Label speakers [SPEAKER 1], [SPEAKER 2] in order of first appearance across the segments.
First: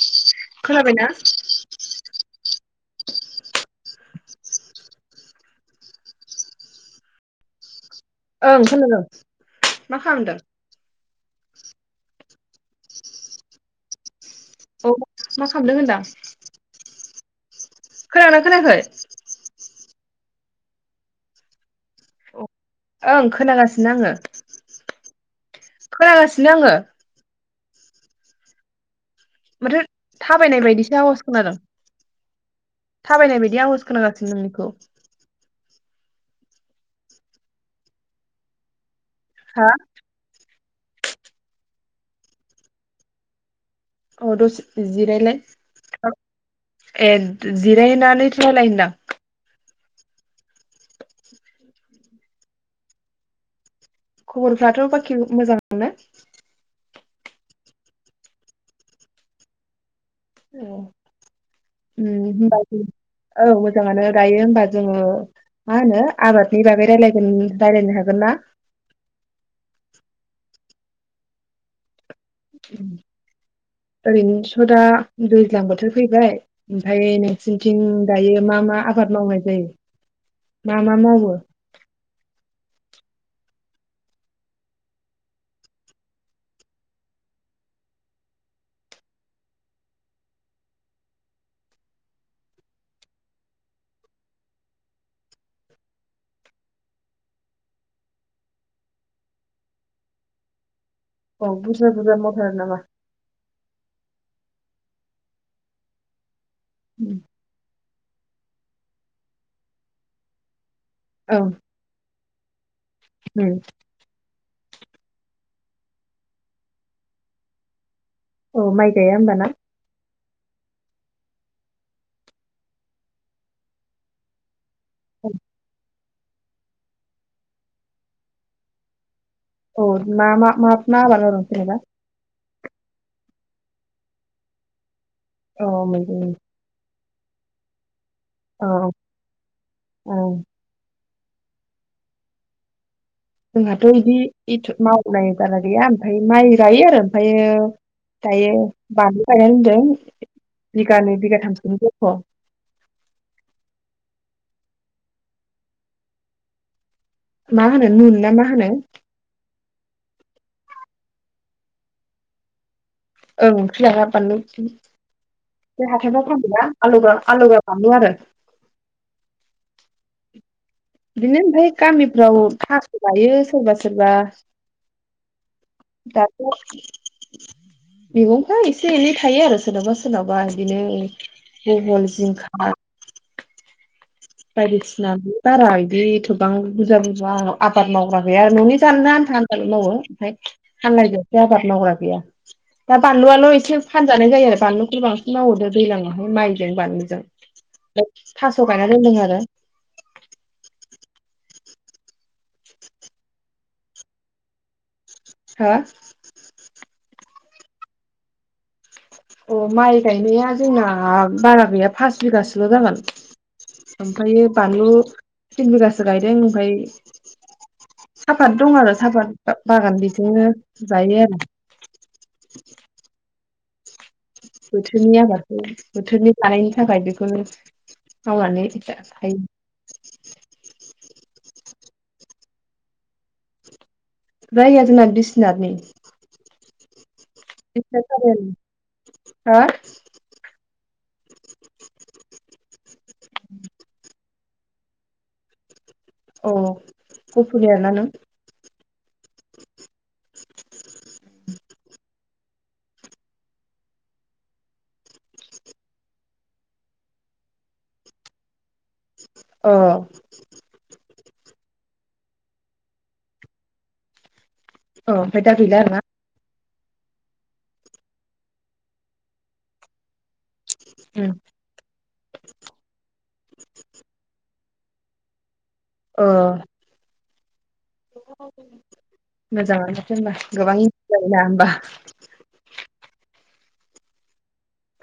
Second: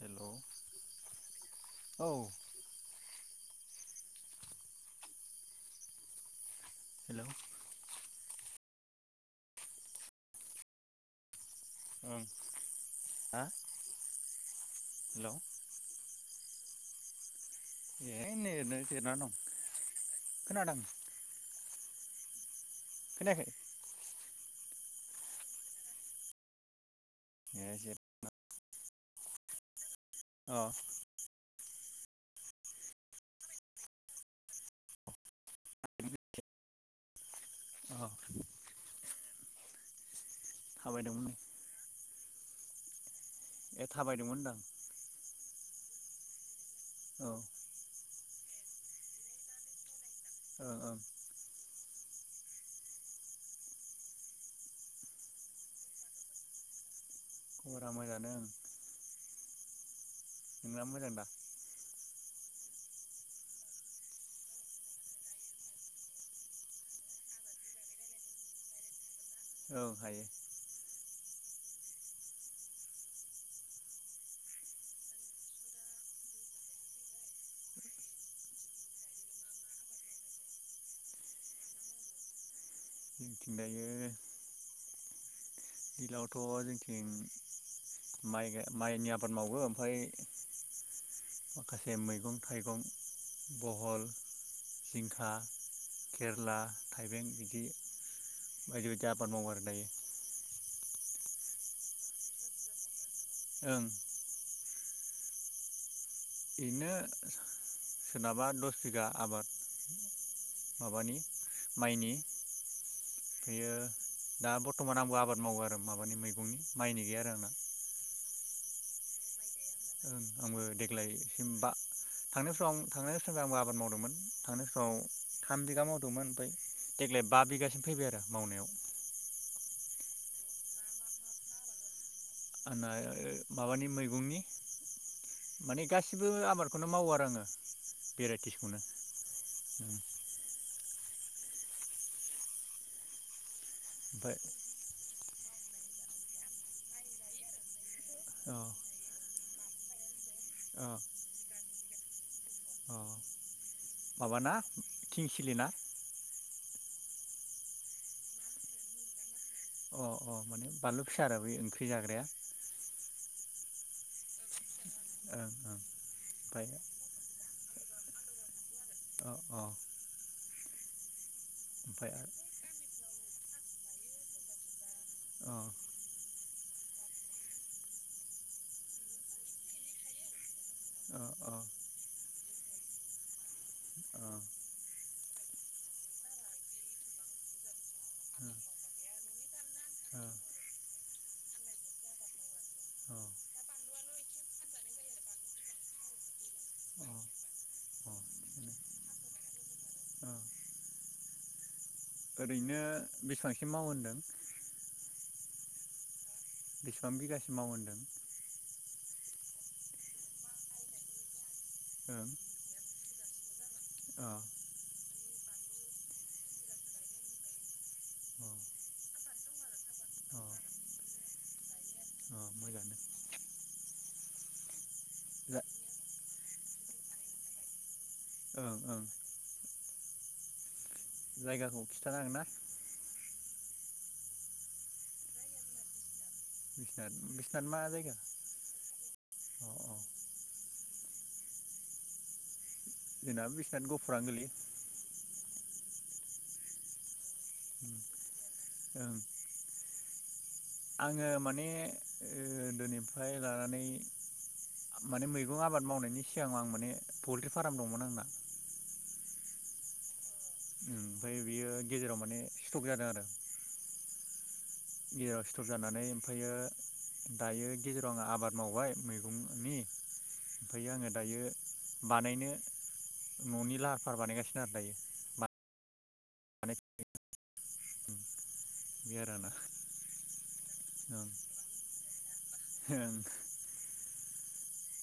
[SPEAKER 1] हेल' औ
[SPEAKER 2] खोनाबायना?
[SPEAKER 1] हेल
[SPEAKER 2] ओं खोनादों मा खालामदों
[SPEAKER 1] उम हा
[SPEAKER 2] औ मा खालामदों होनदां खोनादोंना
[SPEAKER 1] एैनो
[SPEAKER 2] खोनायाखै
[SPEAKER 1] जना दं। खोनादों।
[SPEAKER 2] औ। ओं
[SPEAKER 1] खोनायाखै
[SPEAKER 2] खोनागासिनो आङो खोनागासिनो आङो।
[SPEAKER 1] [unintelligible]
[SPEAKER 2] माथो
[SPEAKER 1] अ
[SPEAKER 2] थाबायनाय बायदिसो आवाज खोनादों। थाबायनाय बायदि आवाज खोनागासिनो नोंनिखौ।
[SPEAKER 1] औ
[SPEAKER 2] हा?
[SPEAKER 1] थाबायदोंमोन ए
[SPEAKER 2] औ
[SPEAKER 1] थाबायदोंमोन होनदां
[SPEAKER 2] द'से जिरायलाय। औ ए
[SPEAKER 1] औ
[SPEAKER 2] जिराइनानै राज्लाय होनदां
[SPEAKER 1] ओ औ
[SPEAKER 2] खबरफ्राथ' बाखि मोजां आनो
[SPEAKER 1] खबरा मोजां आनो ओं नोंना मोजांदा?
[SPEAKER 2] ओम होनबा ओम औ मोजाङानो दायो होनबा जोङो मा होनो आबादनि बागै रायलायगोन रायलायनो हागोन ना?
[SPEAKER 1] औ हायो।
[SPEAKER 2] ओरैनोस' दा दैज्लां बोथोर फैबाय ओमफ्राय नोंसोरनिथिं दायो मा मा आबाद मावनाय जायो मा मा मावो?
[SPEAKER 1] दायो दैज्लांवथ' जोंथिं माइ माइनि आबाद मावो ओमफ्राय माखासे मैगं थाइगं बहल जिंखा केरला थाइबें बिदि बायदि बायदि आबाद मावो आरो दायो।
[SPEAKER 2] औ बुरजा बुरजा मावथारो नामा?
[SPEAKER 1] ओं एरैनो सोरनाबा दस बिगा आबाद माबानि
[SPEAKER 2] औ
[SPEAKER 1] माइनि बियो दा बर्तमान आंबो आबाद मावो आरो माबानि मैगंनि माइनि गैया आरो आंना।
[SPEAKER 2] औ माइ गाया होमबाना?
[SPEAKER 1] ओं आंबो देग्लायसिमबा थांनाय बोसोराव आं थांनाय बोसोरनिफ्राय आंबो आबाद मावदोंमोन थांनाय समाव थाम बिगा माव दंमोन ओमफ्राय देग्लाय बा बिघासिम फैबाय आरो मावनायाव।
[SPEAKER 2] औ मा मा मा आबाद मावदों जेनेबा?
[SPEAKER 1] आना माबानि मैगंनि
[SPEAKER 2] औ
[SPEAKER 1] माने
[SPEAKER 2] मैगंनि
[SPEAKER 1] गासिबो आबादखौनो मावो आरो रोङो। भेराइटिसखौनो
[SPEAKER 2] औ औ जोंहाथ' बिदि
[SPEAKER 1] ओमफ्राय
[SPEAKER 2] इथ' माव उनाय बारा गैया ओमफाय माइ गायो आरो ओमफ्रायो दायो
[SPEAKER 1] अ
[SPEAKER 2] बानलु गायना दोनदों। [unintelligible] बिगानै बिगा थाम [unintelligible] अ
[SPEAKER 1] अह माबाना किं सिलि ना?
[SPEAKER 2] मा होनो नुन ना मा होनो
[SPEAKER 1] अ अ माने बानलु फिसा आरो बै ओंख्रि जाग्राया।
[SPEAKER 2] ओं ओंख्रि जाग्रा बानलु थिखिनि
[SPEAKER 1] ओं ओं
[SPEAKER 2] बे हाथायफ्राव फानोना
[SPEAKER 1] ओमफ्राय
[SPEAKER 2] आलुल' आलुल' [unintelligible] आरो
[SPEAKER 1] अ अ
[SPEAKER 2] बिदिनो ओमफ्राय गामिफ्राव थास गायो सोरबा सोरबा दाब मैगंफ्रा एसे एनै थायो आरो सोरनावबा सोरनावबा बिदिनो बहल, जिंखा औ बायदिसिना बारा बिदि थ'बां बुरजा बुरजा आबाद मावग्रा गैया आरो न'नि जानो आनथा आबाद मावो ओमफ्राय फानलायगोन बे आबाद मावग्रा गैया दा बानलुआल' एसे फानजानाय जायो आरो बानलुखौ बांसिन मावहरदो दैज्ला मावहाय माइजों बानलुजों थास' गायनानै रोंदों आरो
[SPEAKER 1] ओरैनो बेसेबांसिम मावो होनदों
[SPEAKER 2] हो?
[SPEAKER 1] बेसेबां बिगासो मावो होनदों?
[SPEAKER 2] अ माइ गायनाया जोंना बारा गैया फास
[SPEAKER 1] ओं
[SPEAKER 2] बिगासोल' जागोन।
[SPEAKER 1] अ
[SPEAKER 2] ओमफ्राय बानलु थिन बिगासो गायदों ओमफ्राय
[SPEAKER 1] अ
[SPEAKER 2] सापात दं आरो सापात बागान
[SPEAKER 1] अ
[SPEAKER 2] बिजोंनो जायो आरो।
[SPEAKER 1] अ मोजाङानो
[SPEAKER 2] बोथोरनि
[SPEAKER 1] जा
[SPEAKER 2] आबादखौ बोथोरनि जानायनि थाखाय बेखौनो मावनानै
[SPEAKER 1] ओं ओं
[SPEAKER 2] जायो।
[SPEAKER 1] जायगाखौ खिन्थानांगोन ना?
[SPEAKER 2] जायगाया जोंना बिस्वानातनि
[SPEAKER 1] बिसाद
[SPEAKER 2] बिसनाट
[SPEAKER 1] अ
[SPEAKER 2] चारियाली
[SPEAKER 1] अ
[SPEAKER 2] हो [inaudible]
[SPEAKER 1] जेनब बिसि गुफुरानो गोलैयो
[SPEAKER 2] औ गपुरनि आरोना
[SPEAKER 1] उम,
[SPEAKER 2] नों
[SPEAKER 1] ओं आङो माने दिनैफ्राय लानानै माने मैगं आबाद मावनायनि सिगांआव आं माने पलट्रि फार्म दंमोन आंना।
[SPEAKER 2] अ
[SPEAKER 1] उम, ओमफ्राय बियो गेजेराव माने स्टक जादों आरो
[SPEAKER 2] अ
[SPEAKER 1] गेजेराव
[SPEAKER 2] ओमफ्राय दा
[SPEAKER 1] सिथर
[SPEAKER 2] गैला आरोना
[SPEAKER 1] जानानै ओमफ्रायो दायो गेजेराव आङो आबाद मावबाय मैगंनि फैयो आं दायो बानायनो न'नि लाहार फाहार बानायगासिनो आरो दायो। मा
[SPEAKER 2] अ बे
[SPEAKER 1] आरो आंना
[SPEAKER 2] मोजांआनोथ होनबा गोबां मुलाम्फा
[SPEAKER 1] ओं
[SPEAKER 2] जायोना होनबा
[SPEAKER 1] ओं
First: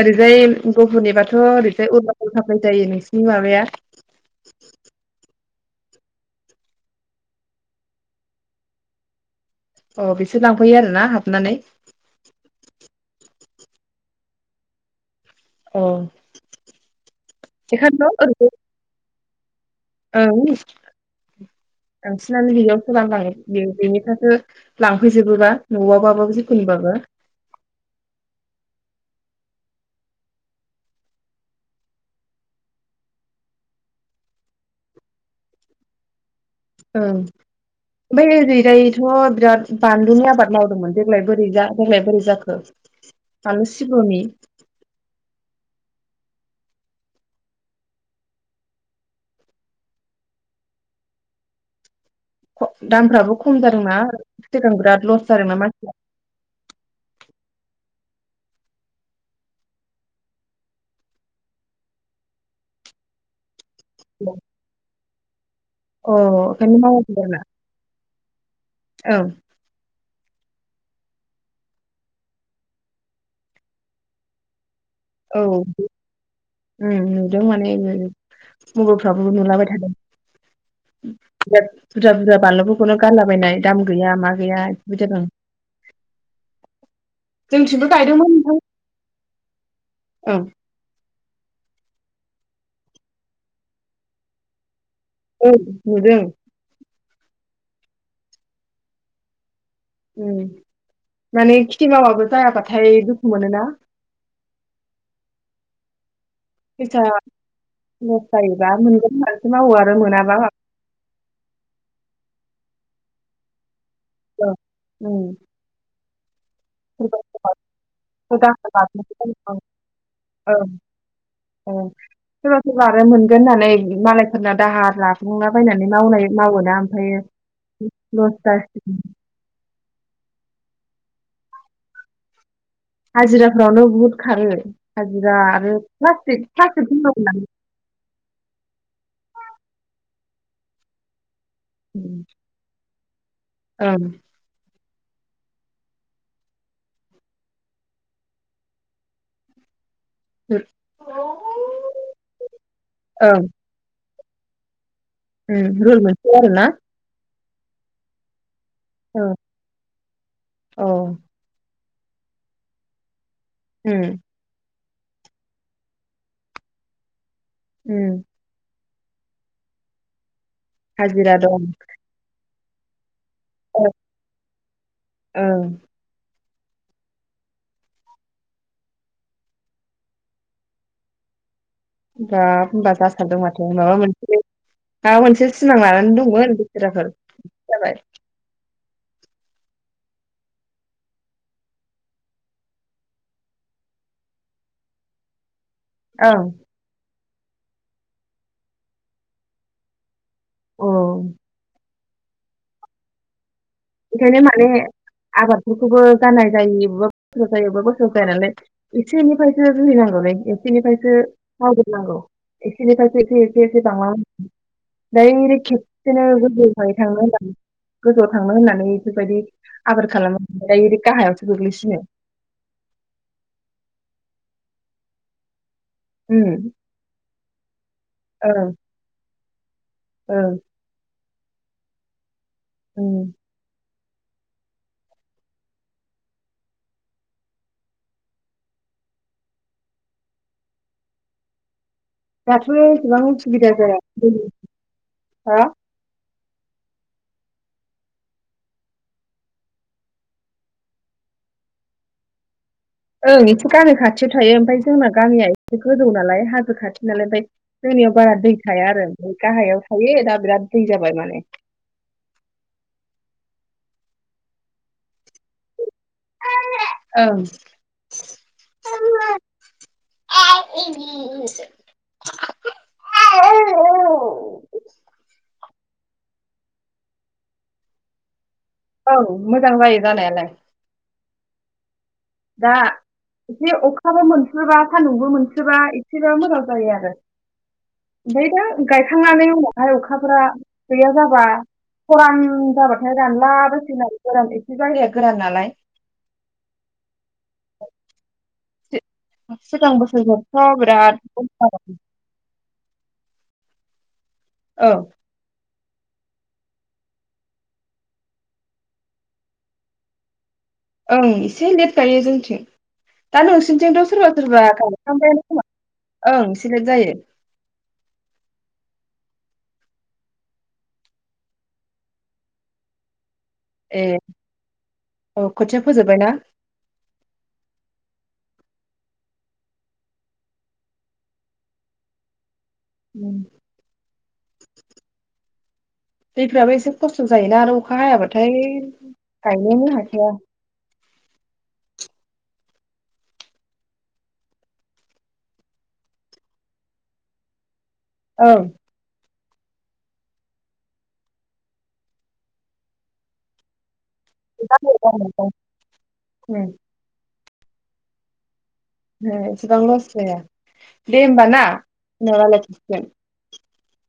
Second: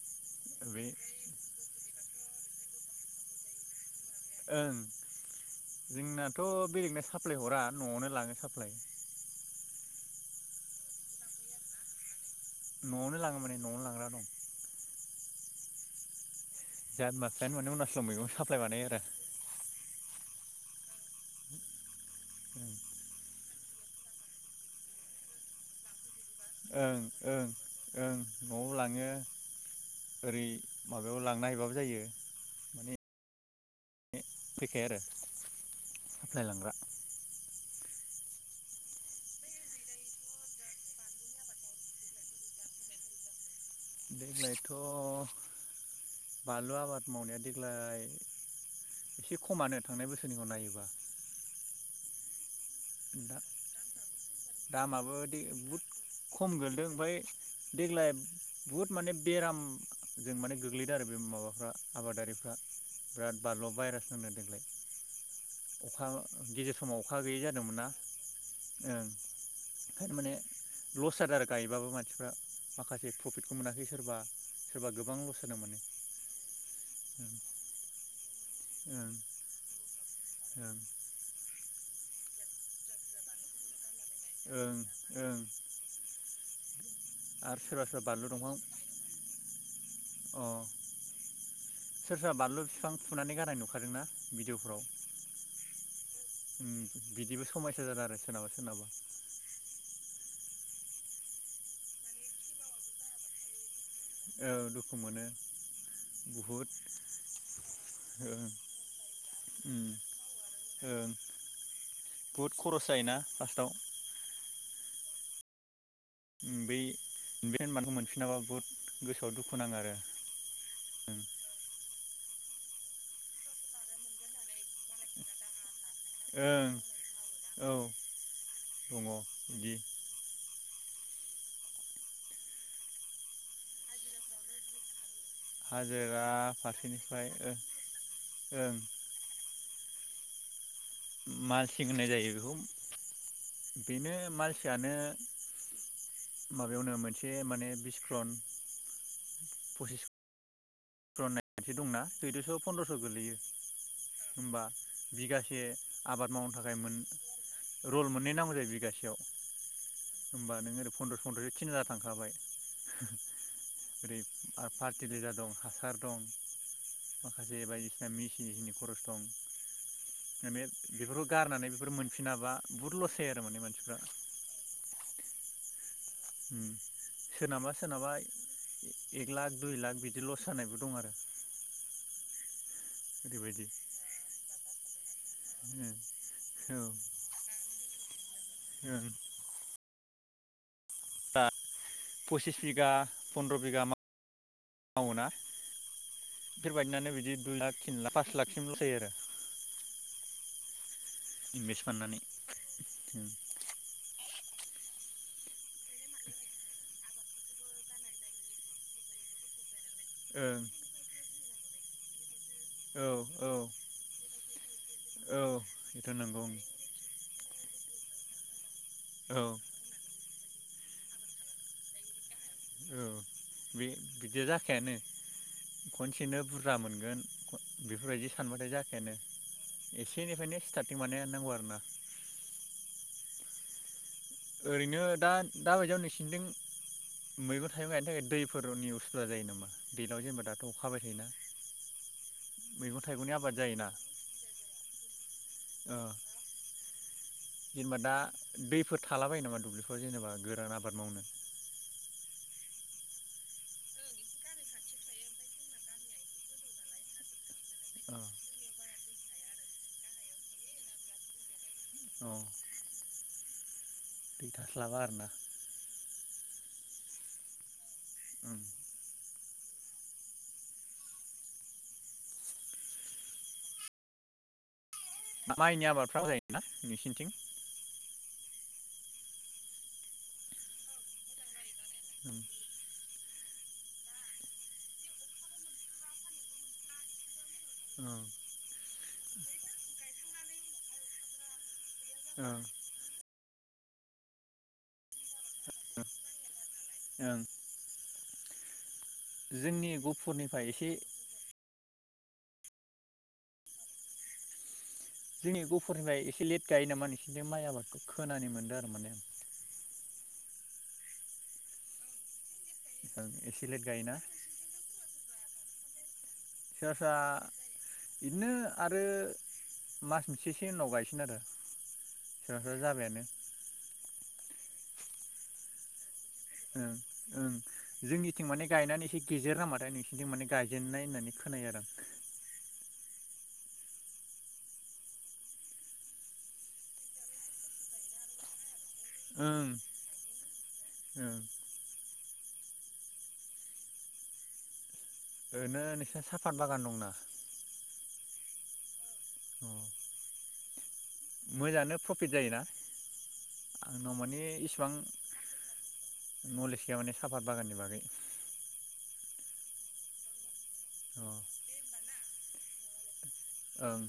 [SPEAKER 2] ओरैजाय
[SPEAKER 1] बे
[SPEAKER 2] गुबुहुनिबाथ'ओरैजाय उ हाबाय [inaudible] जायो नोंसिनि माबाया।
[SPEAKER 1] ओं जोंनाथ' बेलेगनो साप्लाय हरा न'आवनो लाङो साप्लाय।
[SPEAKER 2] अ बिसोर लांफैयो आरोना हाबनानै।
[SPEAKER 1] न'आवनो लाङो माने न'आवनो लांग्रा दं।
[SPEAKER 2] औ
[SPEAKER 1] ज माखायानो माने अुनाचलाव [inaudible] मैगं साप्लाय बानायो आरो।
[SPEAKER 2] औ बांसिनानो [unintelligible] बे बेनि थाखायो लांफैजोबोबा न'आवाबाबाबो
[SPEAKER 1] ओं ओं ओं न'आव लाङो। ओरै माबायाव लांना हैबाबो जायो माने। फैखाया आरो जाय लांग्रा
[SPEAKER 2] बैओरैजायथ' बिराद बानलुनि आबाद मावदोंमोन देग्लाय बोरै बोरै जाखो। बानलु सिब्र'नि
[SPEAKER 1] देग्लायथ' बानलु आबाद मावनाया देग्लाय एसे खमानो थांनाय बोसोरनिखौ नायोबा।
[SPEAKER 2] ह-दामफ्राबो
[SPEAKER 1] दा
[SPEAKER 2] खम जादोंना सिगां बिराद
[SPEAKER 1] दामाबो
[SPEAKER 2] लस जादोंना
[SPEAKER 1] बहुद खम गोलैदों ओमफ्राय
[SPEAKER 2] मानसिफोरा।
[SPEAKER 1] देग्लाय बुहुद माने बेरामजों माने गोग्लैदों आरो बे माबाफ्रा आबादारिफ्रा बिराद बारलब भाइरास होनो देग्लाय। अखा
[SPEAKER 2] अ
[SPEAKER 1] गेजेर
[SPEAKER 2] ओंखायनो
[SPEAKER 1] समाव अखा
[SPEAKER 2] [unintelligible]
[SPEAKER 1] [unintelligible] ओं
[SPEAKER 2] ओं
[SPEAKER 1] ओंखाय माने लस जादों आरो गायबाबो मानसिफ्रा माखासे प्रफिटखौ मोनाखै सोरबा सोरबा गोबां लस
[SPEAKER 2] औ
[SPEAKER 1] जादों माने
[SPEAKER 2] उम
[SPEAKER 1] ओं
[SPEAKER 2] नुदों माने उम [unintelligible]
[SPEAKER 1] ओं
[SPEAKER 2] फ्राबो नुलाबाय थादों। खोनायाखै बुरजा बुरजा बानलुफोरखौनो गानलाबायनाय दाम गैया मा गैया
[SPEAKER 1] ओं ओं
[SPEAKER 2] बिदि जादों।
[SPEAKER 1] ओं आरो सोरबा
[SPEAKER 2] जोंथिंबो
[SPEAKER 1] सोरबा बानलु
[SPEAKER 2] गायदोंमोन
[SPEAKER 1] दंफां
[SPEAKER 2] नोंथां। ओं
[SPEAKER 1] अ। सोर सोरहा बानलु बिफां फुनानै गारनाय नुखादोंना भिडिअफ्राव।
[SPEAKER 2] औ नुदों।
[SPEAKER 1] उम बिदिबो समायसा जादों आरो सोरनाबा सोरनाबा।
[SPEAKER 2] ओम माने खेथि मावबाबो जायाबाथाय दुखु मोनोना।
[SPEAKER 1] औ दुखु मोनो। बुहुद
[SPEAKER 2] फैसा लस
[SPEAKER 1] ओ
[SPEAKER 2] जायोबा मोनगोन होननासो मावो
[SPEAKER 1] उम
[SPEAKER 2] आरो मोनाबा
[SPEAKER 1] बुहुत खरस जायोना फार्स्टाव।
[SPEAKER 2] ओ उम
[SPEAKER 1] उम बै [unintelligible] मोनफिनाबा बुहुद
[SPEAKER 2] दाहार
[SPEAKER 1] गोसोआव
[SPEAKER 2] लाफिनो
[SPEAKER 1] दुखु नाङो आरो
[SPEAKER 2] ओं
[SPEAKER 1] ओं।
[SPEAKER 2] ओं सोरबा सोरबा आरो मोनगोन होननानै मालायफोरना दाहार लागुंला बायनानै मावनाय
[SPEAKER 1] ओं
[SPEAKER 2] मावोना ओमफ्राय लस जासिगोन
[SPEAKER 1] ओं औ दङ बिदि
[SPEAKER 2] हाजिराफ्रावनो बहुत खारो। हा बिरा आरो
[SPEAKER 1] हाजिरा
[SPEAKER 2] प्लास्तिक प्लासटिक
[SPEAKER 1] फारसेनिफ्राय
[SPEAKER 2] होनांगौ ना
[SPEAKER 1] ओ ओं मालसिं होननाय जायो बेखौ।
[SPEAKER 2] ओं ओं
[SPEAKER 1] बेनो माल [unintelligible] माबायावनो मोनसे माने बिस क्रन पसिस
[SPEAKER 2] होम
[SPEAKER 1] [unintelligible] दंना सैद'स' फन्द्रस' गोलैयो। होमबा बिगासे
[SPEAKER 2] ओम रुल
[SPEAKER 1] आबाद
[SPEAKER 2] मोनसे
[SPEAKER 1] मावनो
[SPEAKER 2] आरोना
[SPEAKER 1] थाखाय मोन रल मोननै नांगौ जायो बि गासेयाव
[SPEAKER 2] औ
[SPEAKER 1] होनबा नों ओरै फन्द्र फन्द्रयै तिन हाजार थांखाबाय
[SPEAKER 2] ओम
[SPEAKER 1] ओरै फार फार [inaudible] दं हासार दं माखासे जे बायदिसिना
[SPEAKER 2] ओम
[SPEAKER 1] मिसिजिंनि खरस [unintelligible] माने बेफोरखौ
[SPEAKER 2] हाजिरा
[SPEAKER 1] गारनानै बेफोर मोनफिनाबा, बुहुद लसेद,
[SPEAKER 2] ओ ओ
[SPEAKER 1] सोरनाबा सोरनाबा एक लाख दुइ लाख बिदि लस जानायबो दं आरो
[SPEAKER 2] बाप होमबा जासाबदों
[SPEAKER 1] ओरैबायदि
[SPEAKER 2] माथो माबा मोनसे माबा मोनसे सिमां लानानै दंमोन
[SPEAKER 1] औ
[SPEAKER 2] बेसेराफोर बिदिसो जाबाय
[SPEAKER 1] ओं दा पसिस बिगा फन्द्र बिगा [inaudible] मावो ना
[SPEAKER 2] ओं
[SPEAKER 1] बेफोर बायदिनानो बिदि, दुइ लाख तिन लाख पास लाखसिम लस जायो आरो
[SPEAKER 2] औ
[SPEAKER 1] इनभेस फाननानै, [unintelligible]
[SPEAKER 2] ओंखायनो माने आबादफोरखौबो जानाय जायि अबेबा बोसोराव जायो अबेबा बोसोराव जाया नालाय एसे एनिफ्रायसो सोलिनांगौलै
[SPEAKER 1] ओं
[SPEAKER 2] एसेनिफायसो - मावजोब नांगौ, एसेनिफायसो एसे
[SPEAKER 1] औ औ
[SPEAKER 2] एसे एसे बांलांनांगौ
[SPEAKER 1] औ
[SPEAKER 2] दायरेग
[SPEAKER 1] बेथ'
[SPEAKER 2] खेबसेनो
[SPEAKER 1] नंगौ
[SPEAKER 2] गोजौनिफाय थांनो होनबानो गोजौआव थां थांना होननानै, बेफोरबायदि
[SPEAKER 1] औ
[SPEAKER 2] आबोर खालामो ओमफाय ओरै गाहायावसो गोग्लैसिनो
[SPEAKER 1] औ बे बिदिया जाखायानो खनसेनो
[SPEAKER 2] ओम
[SPEAKER 1] बुरजा मोनगोन ख बेफोरबायदि सानबाथाय
[SPEAKER 2] ओं
[SPEAKER 1] जाखायानो एसेनिफ्रायनो
[SPEAKER 2] ओं
[SPEAKER 1] स्टारटिं माने नांगौ आरो ना
[SPEAKER 2] उम
[SPEAKER 1] ओरैनो दा दा बायदियाव नोंसिनिथिं मैगं थाइगं गायनो थाखाय दैफोरनि उसुबिदा जायो नामा दैलांआव जेनेबा दाथ' अखा हाबाय थायोना।
[SPEAKER 2] दाथ'
[SPEAKER 1] मैगं
[SPEAKER 2] एसेबां
[SPEAKER 1] थाइगंनि आबाद
[SPEAKER 2] उसुबुबिदा
[SPEAKER 1] जायोना
[SPEAKER 2] जाया उम हा?
[SPEAKER 1] ओ जेनेबा दा दैफो थाला बायो नामा दुब्लिफोराव जेनेबा गोरान आबाद मावनो
[SPEAKER 2] ओं एसे गामि खाथियाव थायो ओमफ्राय जोंना गामिया एसे गोजौ नालाय हाजो खाथि नालाय ओमफाय
[SPEAKER 1] औ
[SPEAKER 2] जोंनियाव बारा दै थाया आरो ओमफाय गाहायाव थायो दा बिराद दै जाबाय माने
[SPEAKER 1] औ दै थास्लाबा आरोना
[SPEAKER 2] [inaudible] ओं
[SPEAKER 1] ओं
[SPEAKER 2] [unintelligible]
[SPEAKER 1] माइनि आबादफ्राबो जायोना नोंसिनिथिं?
[SPEAKER 2] औ मोजां जायो जानायालाय।
[SPEAKER 1] ओं
[SPEAKER 2] दा एसे अखाबो मोनस्रोबा सान्दुंबो मोनसोबा एसेबाबो मोजां जायो आरो
[SPEAKER 1] ओं
[SPEAKER 2] ओमफाय दा गायखांनानै उनावहाय अखा खाफोरा गैया जाबा खरान जाबाथाय रानला बाय सिनाय गोरान एसे जायगाया गोरान नालाय।
[SPEAKER 1] [inaudible] ओं।
[SPEAKER 2] सि-
[SPEAKER 1] जोंनि
[SPEAKER 2] सिगां
[SPEAKER 1] गफुरनिफ्राय
[SPEAKER 2] बोसोरबोथ'
[SPEAKER 1] एसे
[SPEAKER 2] बिराद औ। औ।
[SPEAKER 1] गफुरनिफाय एसे लेट गायो नामा नोंसोनिथिं माइ आबादखो खोनानो मोनदो आरो माने।
[SPEAKER 2] ओं इसे लेट गायो जोंथिं।
[SPEAKER 1] आं
[SPEAKER 2] दा
[SPEAKER 1] एसे लेट
[SPEAKER 2] नोंसिनिथिंथ'
[SPEAKER 1] गायोना
[SPEAKER 2] सोरबा सोरबा गायखांबायानो खोमा ओं एसे लेट जायो।
[SPEAKER 1] इदिनो आरो मास मोनसेसोनि उनाव गायसिगोन आरो। सोबा सोबा जाबायानो।
[SPEAKER 2] ए औ खोथिया फोजोबबाय ना?
[SPEAKER 1] ओं ओं जोंनिथिं माने गायनानै एसे गेजेर नांबाथाय नोंसिनिथिं माने गायजेननाय होननानै खोनायो आरो आं।
[SPEAKER 2] उम दैफोराबो एसे खस्थ' जायोना आरो अखा हायाबाथाय
[SPEAKER 1] ओं
[SPEAKER 2] गायनोनो हाखाया।
[SPEAKER 1] ओं ओरनो नोंसिना साफात बागान दंना
[SPEAKER 2] औ।
[SPEAKER 1] अह। मोजाङानो प्रफिट जायोना? नाव माने इसिबां
[SPEAKER 2] ओं ओं
[SPEAKER 1] नलेज गैया माने साफात बागाननि बागै
[SPEAKER 2] हे इसिबां लस जाया। दे
[SPEAKER 1] अ
[SPEAKER 2] होमबा ना उनाव राय [unintelligible]
[SPEAKER 1] ओम